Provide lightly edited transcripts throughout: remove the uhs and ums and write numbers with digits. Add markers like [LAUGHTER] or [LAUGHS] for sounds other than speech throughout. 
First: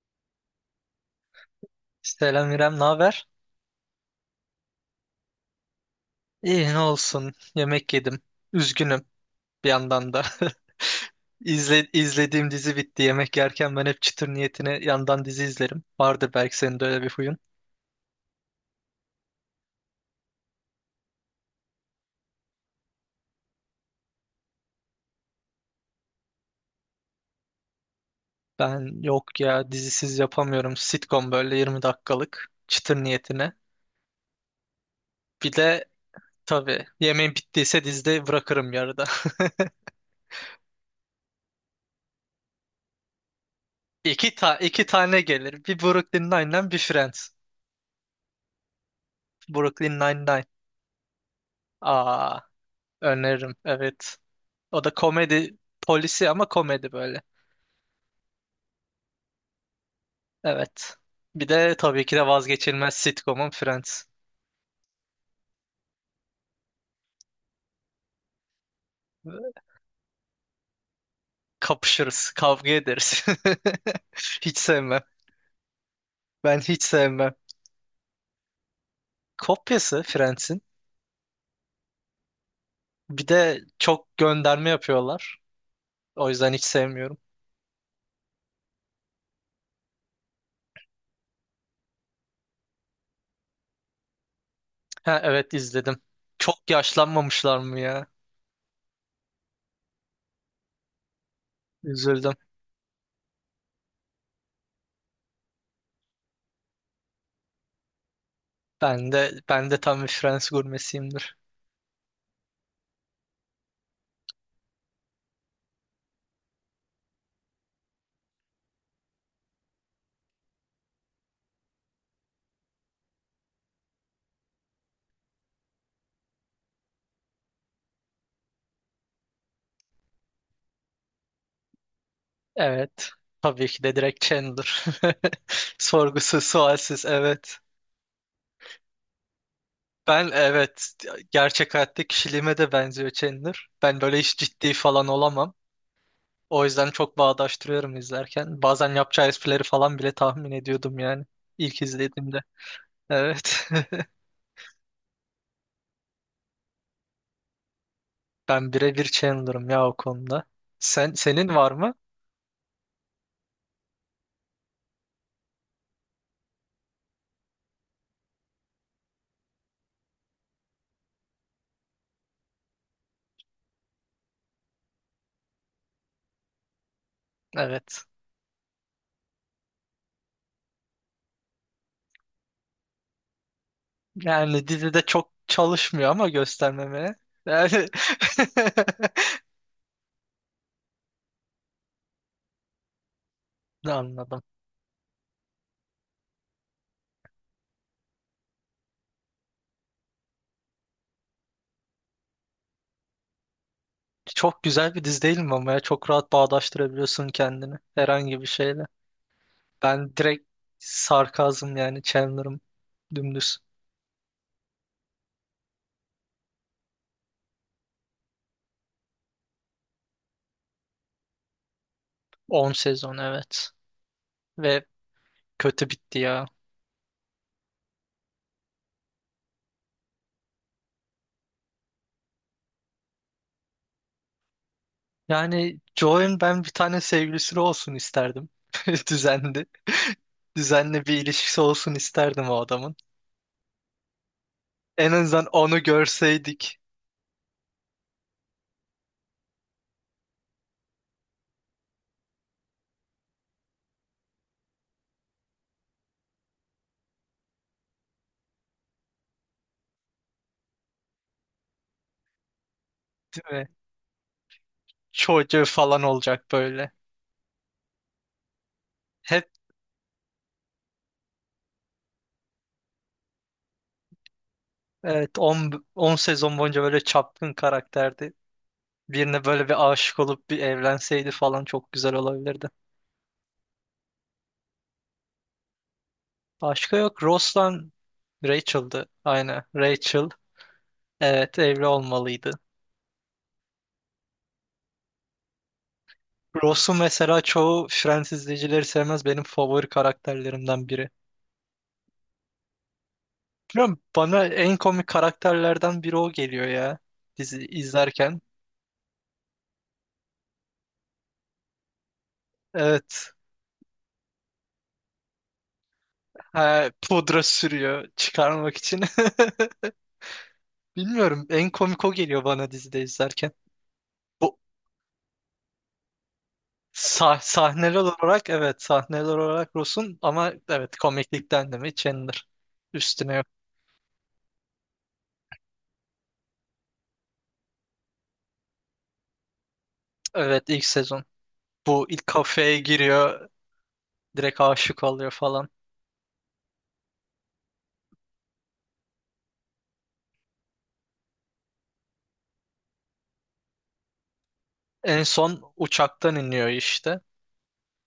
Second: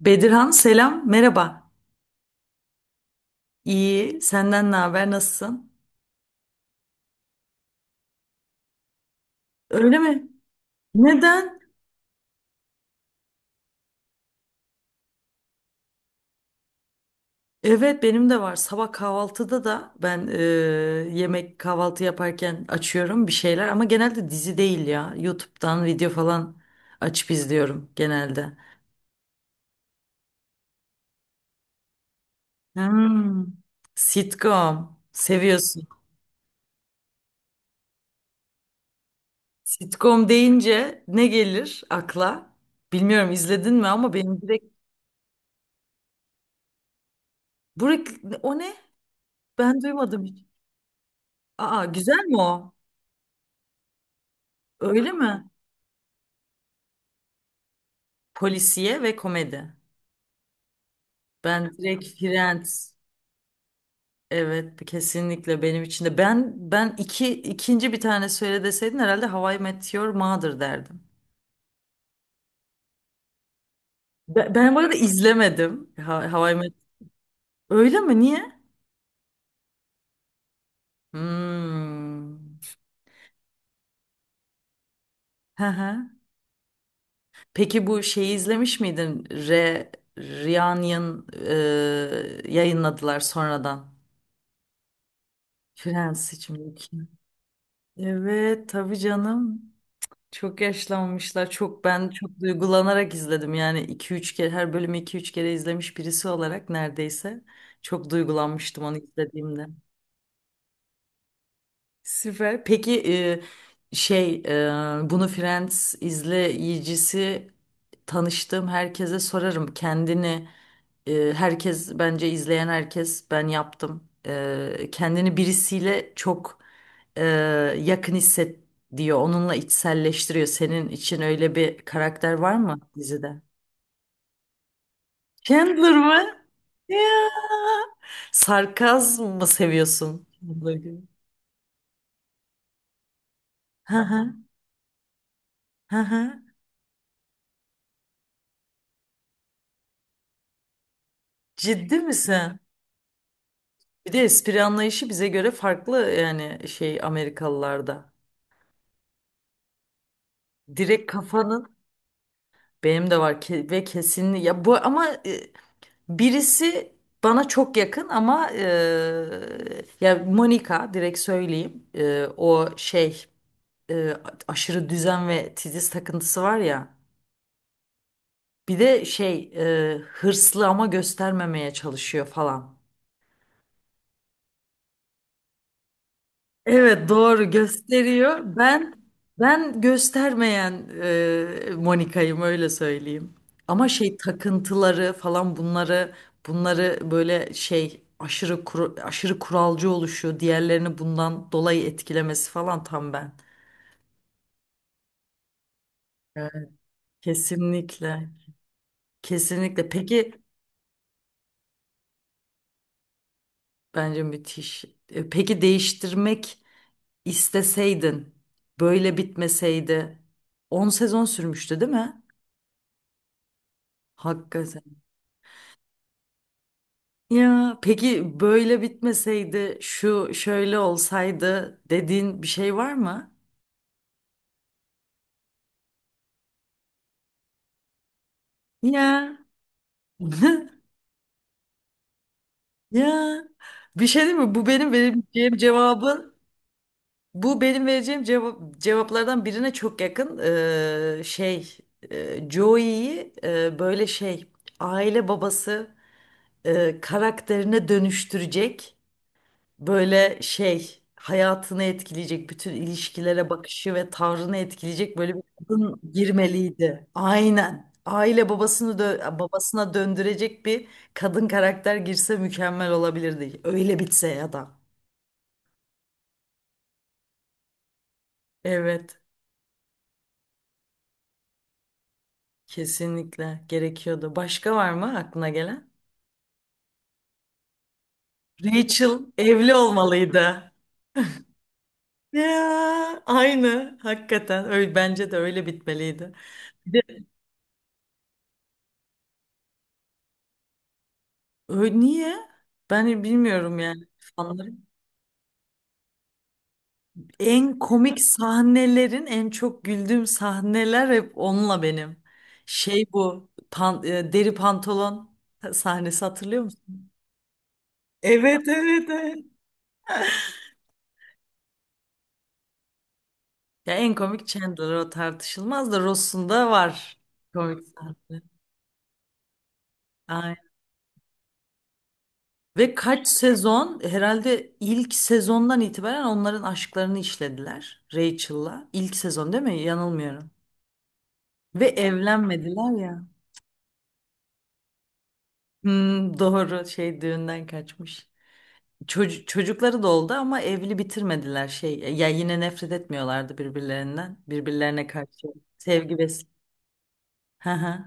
Bedirhan selam, merhaba. Selam İrem, ne haber? İyi, senden ne haber, nasılsın? İyi ne olsun. Yemek yedim. Üzgünüm bir Öyle yandan da. mi? [LAUGHS] Neden? İzlediğim dizi bitti. Yemek yerken ben hep çıtır niyetine yandan dizi izlerim. Vardır belki senin de öyle bir huyun. Evet benim de var. Sabah kahvaltıda da yemek kahvaltı yaparken açıyorum bir şeyler ama genelde dizi değil ya. YouTube'dan video falan açıp izliyorum genelde. Ben yok ya dizisiz yapamıyorum. Sitcom böyle 20 dakikalık çıtır Hmm, niyetine. sitcom Bir de seviyorsun. tabii yemeğin bittiyse dizide bırakırım yarıda. [LAUGHS] Sitcom deyince ne gelir akla? Bilmiyorum izledin mi ama benim direkt... iki tane gelir. Bir Brooklyn Nine-Nine, bir Friends. Burek, o ne? Ben Brooklyn duymadım hiç. Nine-Nine. Aa güzel mi Aa, o? öneririm. Evet. O da Öyle mi? komedi polisi ama komedi böyle. Polisiye ve komedi. Evet. Bir Ben de direkt tabii ki de vazgeçilmez Friends. sitcomum Friends. Evet, kesinlikle benim için de. Ben ikinci bir tane söyle deseydin herhalde How I Met Your Mother derdim. Kapışırız, kavga ederiz. [LAUGHS] Ben, Hiç ben bu arada sevmem. izlemedim. How I Ben Met. hiç sevmem. Öyle mi? Niye? Kopyası Friends'in. Hmm. Bir de çok gönderme yapıyorlar. Hı hı. O yüzden hiç sevmiyorum. Peki bu şeyi izlemiş miydin? Reunion yayınladılar sonradan. Ha, evet, izledim. Friends için. Çok yaşlanmamışlar mı ya? Evet, tabii canım. Çok yaşlanmışlar. Üzüldüm. Çok duygulanarak izledim. Yani 2-3 kere her bölümü 2-3 kere izlemiş birisi olarak neredeyse çok duygulanmıştım onu Ben de izlediğimde. ben de tam bir Fransız gurmesiyimdir. Süper. Peki, bunu Friends izleyicisi tanıştığım herkese sorarım. Herkes bence izleyen herkes ben yaptım. Kendini birisiyle çok e, yakın hisset diyor. Onunla içselleştiriyor. Senin için öyle bir karakter var mı Evet. dizide? Tabii ki de direkt Chandler. [LAUGHS] Chandler mı? Sorgusuz, Ya. sualsiz, evet. Sarkazm mı seviyorsun? Ben, Chandler evet, gibi. gerçek hayatta kişiliğime de benziyor Chandler. Hı Ben böyle hı. hiç ciddi falan olamam. Hı hı. O yüzden çok bağdaştırıyorum izlerken. Bazen yapacağı esprileri falan bile tahmin ediyordum yani. İlk Ciddi izlediğimde. misin? Evet. Bir de [LAUGHS] espri anlayışı bize göre farklı yani şey Amerikalılarda. Ben birebir Chandler'ım ya o konuda. Direkt Senin var kafanın mı? benim de var ve kesin ya bu ama birisi bana çok yakın ama ya Monica direkt söyleyeyim. O e, aşırı düzen ve titiz takıntısı var ya, Evet. bir de hırslı ama göstermemeye çalışıyor falan. Yani dizide çok çalışmıyor ama Evet göstermemeye. doğru Yani... gösteriyor. Ben [LAUGHS] ben göstermeyen Monika'yım öyle söyleyeyim. Ama şey Anladım. takıntıları falan bunları böyle şey aşırı kuralcı oluşu, diğerlerini bundan dolayı etkilemesi falan tam ben. Çok güzel bir dizi değil mi ama ya? Çok rahat Evet. bağdaştırabiliyorsun kendini Kesinlikle. herhangi bir şeyle. Kesinlikle. Ben Peki direkt sarkazm, yani Chandler'ım dümdüz. bence müthiş. Peki değiştirmek isteseydin böyle bitmeseydi 10 sezon sürmüştü değil mi? 10 sezon, evet. Hakikaten. Ve kötü bitti ya. Ya peki böyle bitmeseydi, şu şöyle olsaydı dediğin bir şey var mı? Yani Joe'nun ben bir tane sevgilisi olsun isterdim. [LAUGHS] Ya. Düzenli. [LAUGHS] [LAUGHS] Düzenli bir ilişkisi olsun isterdim o adamın. Ya. Bir şey değil mi? En azından onu görseydik, Bu benim vereceğim cevaplardan birine çok yakın. Ee, şey, Joey'yi böyle aile babası karakterine dönüştürecek, böyle şey hayatını etkileyecek, bütün ilişkilere değil mi? bakışı ve tavrını etkileyecek böyle bir Çocuğu kadın falan olacak böyle. girmeliydi. Aynen. Aile Hep, babasına döndürecek bir kadın karakter girse mükemmel olabilirdi. Öyle bitse ya da. evet, 10 sezon boyunca böyle çapkın karakterdi. Evet, Birine böyle bir aşık olup bir evlenseydi falan çok güzel olabilirdi. kesinlikle gerekiyordu. Başka var mı aklına gelen? Başka yok. Ross'la Rachel'dı. Rachel Aynen. evli Rachel. olmalıydı. Evet, evli olmalıydı. Ya, aynı hakikaten öyle bence de öyle bitmeliydi. Bir Ross'u de mesela çoğu Friends izleyicileri sevmez. Benim favori karakterlerimden biri. Niye? Ben bilmiyorum Bilmiyorum, yani. bana Fanları. en komik karakterlerden biri o geliyor ya dizi En komik izlerken. sahnelerin, en çok güldüğüm sahneler hep onunla benim. Şey Evet. bu deri pantolon sahnesi hatırlıyor Ha, musun? pudra sürüyor Evet çıkarmak için. evet evet. [LAUGHS] Bilmiyorum, en komik o geliyor bana dizide izlerken. Ya en komik Bu Chandler o tartışılmaz da Ross'un da var komik sahneler sahne. olarak, evet, sahneler olarak Ross'un ama Aynen. evet komiklikten de mi Chandler Ve kaç üstüne yok. sezon, herhalde ilk sezondan itibaren onların aşklarını işlediler Rachel'la. İlk sezon değil mi? Yanılmıyorum. Evet, ilk sezon. Ve Bu ilk kafeye evlenmediler ya. giriyor, direkt aşık oluyor falan. Hmm, doğru şey düğünden kaçmış. Çocukları da oldu ama evli bitirmediler şey. Ya yine nefret etmiyorlardı birbirlerinden. Birbirlerine En karşı son sevgi ve uçaktan iniyor işte. hı hı.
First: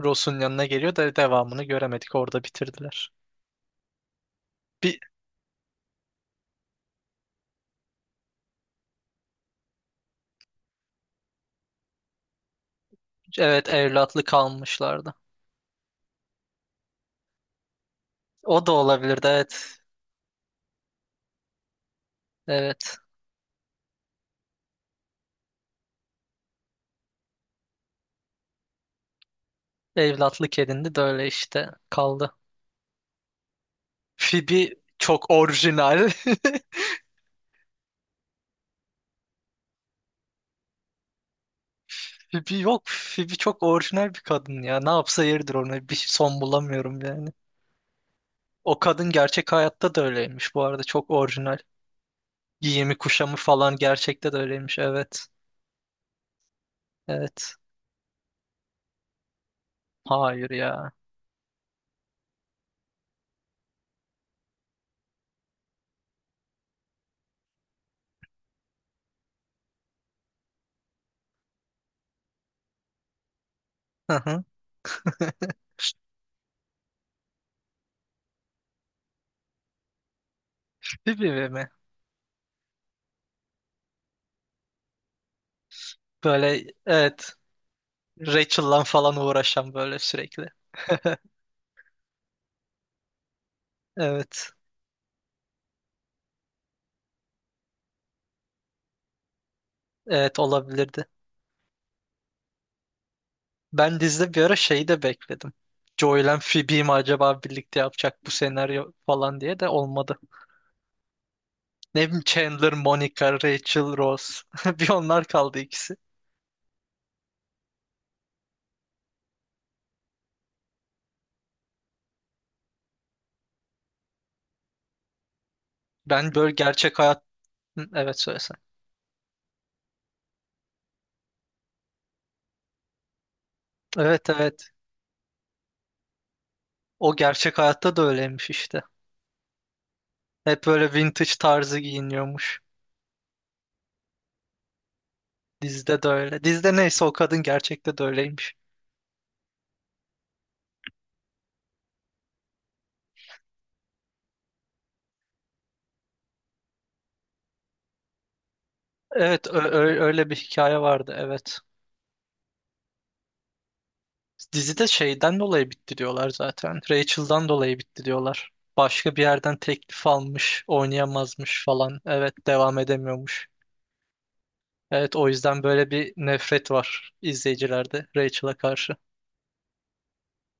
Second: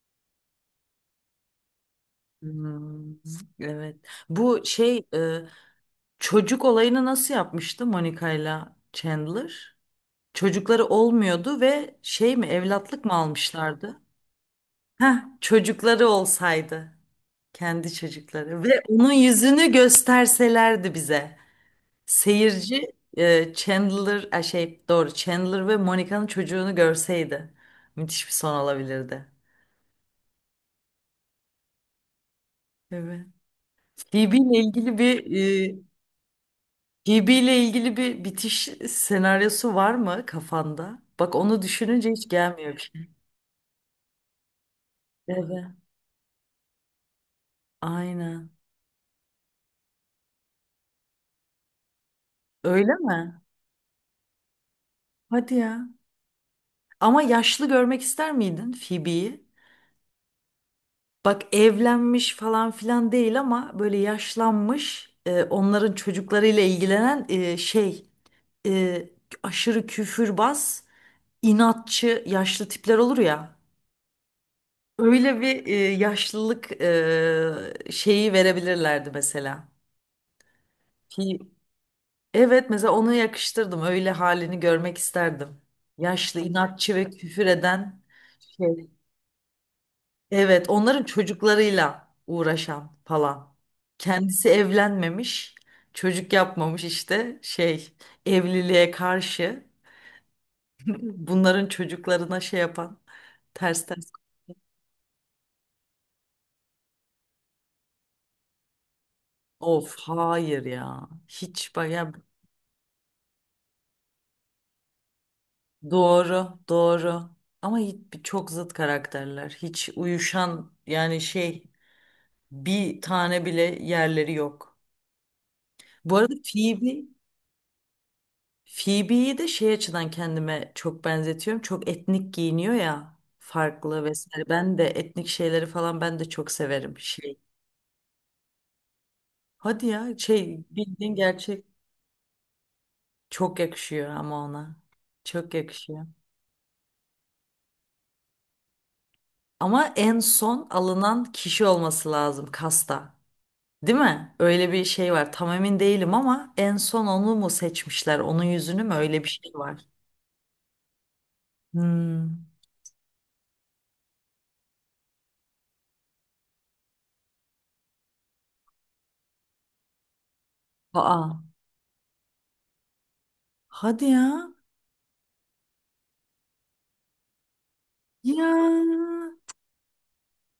Ross'un yanına geliyor da devamını göremedik. Orada Hmm, bitirdiler. evet. Bu Bir, şey e, Çocuk olayını nasıl yapmıştı Monica'yla Chandler? Çocukları olmuyordu ve şey mi, evlatlık mı evet, almışlardı? evlatlı Heh, kalmışlardı. çocukları olsaydı. Kendi çocukları O da ve onun olabilirdi, yüzünü evet. gösterselerdi bize. Seyirci Evet. e, Chandler e, şey doğru Chandler ve Monica'nın çocuğunu görseydi müthiş bir son olabilirdi. Evlatlık edindi de öyle işte kaldı. Evet. Phoebe ile Phoebe ilgili çok bir e, orijinal. [LAUGHS] Phoebe ile ilgili bir bitiş senaryosu var mı kafanda? Bak onu düşününce hiç Phoebe gelmiyor bir yok. şey. Phoebe çok orijinal bir kadın ya. Ne yapsa yeridir Evet. ona. Bir son bulamıyorum yani. Aynen. O kadın gerçek hayatta da öyleymiş bu arada. Çok orijinal. Öyle Giyimi mi? kuşamı falan gerçekte de öyleymiş. Evet. Hadi ya. Ama Evet. yaşlı görmek ister miydin Phoebe'yi? Hayır ya. Bak evlenmiş falan filan değil ama böyle yaşlanmış, onların çocuklarıyla ilgilenen, e, aşırı küfürbaz, inatçı yaşlı tipler olur ya. Hı hı. [LAUGHS] Öyle bir yaşlılık şeyi verebilirlerdi mesela. Ki, Phoebe mi? evet mesela onu yakıştırdım. Öyle halini görmek isterdim. Yaşlı, Böyle, inatçı ve evet, küfür eden Rachel'la şey. falan uğraşan böyle sürekli. Evet, [LAUGHS] onların çocuklarıyla uğraşan falan. Kendisi Evet. evlenmemiş, çocuk yapmamış işte şey, evliliğe karşı Evet, [LAUGHS] olabilirdi. bunların çocuklarına şey yapan, ters Ben ters. dizide bir ara şeyi de bekledim. Joey'le Phoebe'yi mi acaba birlikte yapacak bu senaryo falan diye, de Of olmadı. hayır ya. Hiç bak Ne ya, bileyim, Chandler, Monica, Rachel, Rose. [LAUGHS] Bir onlar kaldı ikisi. doğru doğru. Ama hiç, çok zıt karakterler. Hiç uyuşan yani şey bir tane bile yerleri yok. Bu arada Ben böyle gerçek Phoebe hayat... Hı, evet, söylesen. Phoebe'yi de şey açıdan kendime çok benzetiyorum. Çok etnik giyiniyor ya, farklı Evet, vesaire. evet. Ben de etnik şeyleri falan ben de çok severim. O Şey. gerçek hayatta da öyleymiş işte. Hadi ya şey Hep böyle bildiğin vintage gerçek. tarzı giyiniyormuş. Çok yakışıyor ama ona. Çok Dizide yakışıyor. de öyle. Dizide neyse o kadın gerçekte de öyleymiş. Ama en son alınan kişi olması lazım kasta. Değil mi? Öyle bir şey var. Tam emin değilim ama en son onu mu seçmişler? Onun yüzünü mü? Öyle bir Evet, şey var. Öyle bir hikaye vardı, evet. Hmm. Dizide şeyden dolayı bitti diyorlar zaten. Rachel'dan dolayı bitti diyorlar. Başka bir yerden teklif almış, Aa. oynayamazmış falan. Evet, devam edemiyormuş. Hadi ya. Evet, o yüzden böyle bir nefret var izleyicilerde Rachel'a karşı. Ya.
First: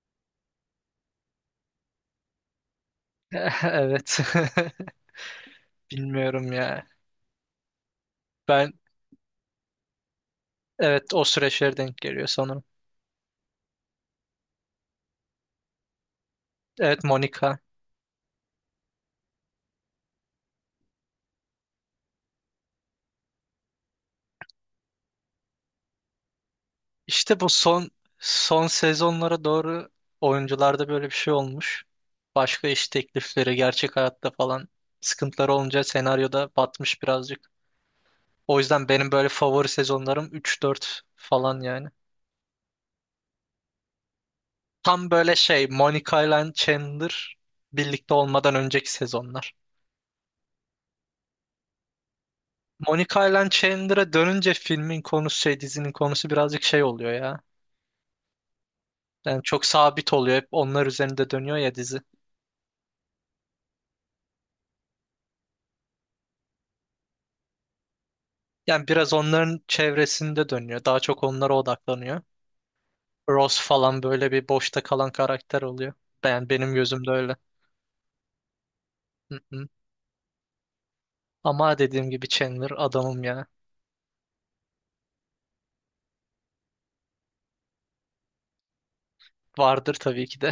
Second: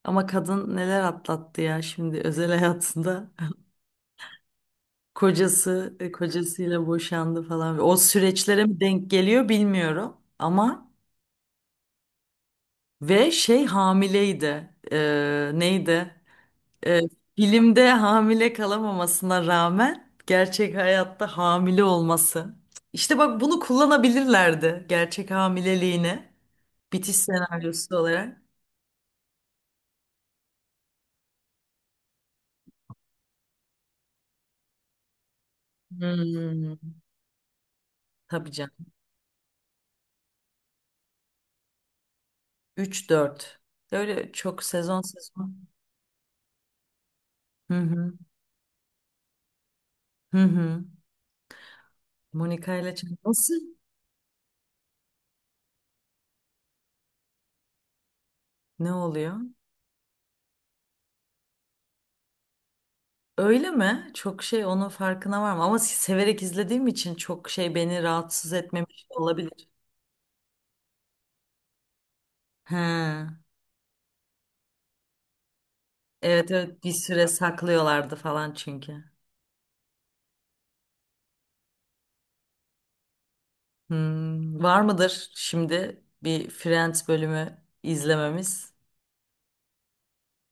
Ama kadın neler atlattı ya şimdi özel hayatında. [LAUGHS] Evet. [LAUGHS] [LAUGHS] Bilmiyorum kocasıyla ya. boşandı falan. O süreçlere Ben, mi denk geliyor bilmiyorum. Ama evet, o süreçlere denk geliyor sanırım. ve şey hamileydi. Neydi? E, Evet, Monica. Filmde hamile kalamamasına rağmen gerçek hayatta hamile olması. İşte bak bunu kullanabilirlerdi, gerçek hamileliğine bitiş İşte bu son senaryosu olarak. son sezonlara doğru oyuncularda böyle bir şey olmuş. Başka iş teklifleri, gerçek hayatta falan sıkıntıları olunca senaryoda Hmm, batmış birazcık. tabii O canım. yüzden benim böyle favori sezonlarım 3-4 falan yani. Üç dört. Öyle çok sezon Tam böyle sezon. şey Monica ile Chandler Hı hı. birlikte olmadan önceki sezonlar. Hı hı. Monica ile Nasıl? Chandler'a dönünce filmin konusu, şey, dizinin konusu birazcık şey oluyor ya. Ne oluyor? Yani çok sabit oluyor. Hep onlar üzerinde dönüyor ya dizi. Öyle mi? Çok şey onun farkına var mı? Ama severek izlediğim için çok şey beni rahatsız Yani etmemiş biraz onların olabilir. çevresinde dönüyor. Daha çok onlara odaklanıyor. He. Ross falan böyle bir boşta kalan karakter oluyor. Ben Evet benim evet bir gözümde süre öyle. saklıyorlardı falan çünkü. Hı hı. Ama dediğim gibi Chandler adamım ya. Hmm, var mıdır şimdi bir Friends bölümü izlememiz? Vardır tabii ki de.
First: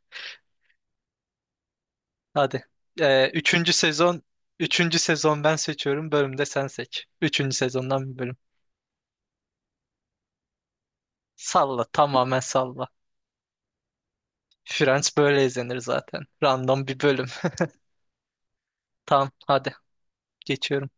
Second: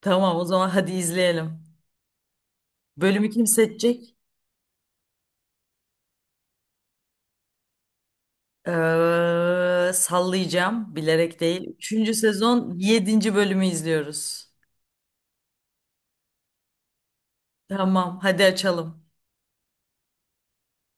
Tamam o zaman hadi izleyelim. [LAUGHS] Hadi. Bölümü Ee, kim üçüncü seçecek? sezon üçüncü sezon ben seçiyorum. Bölümde sen seç. Üçüncü sezondan bir bölüm. Sallayacağım bilerek değil. Salla. Üçüncü Tamamen sezon salla. yedinci bölümü izliyoruz. Friends böyle izlenir zaten. Random bir bölüm. Tamam hadi açalım. Tamam, hadi. Geçiyorum.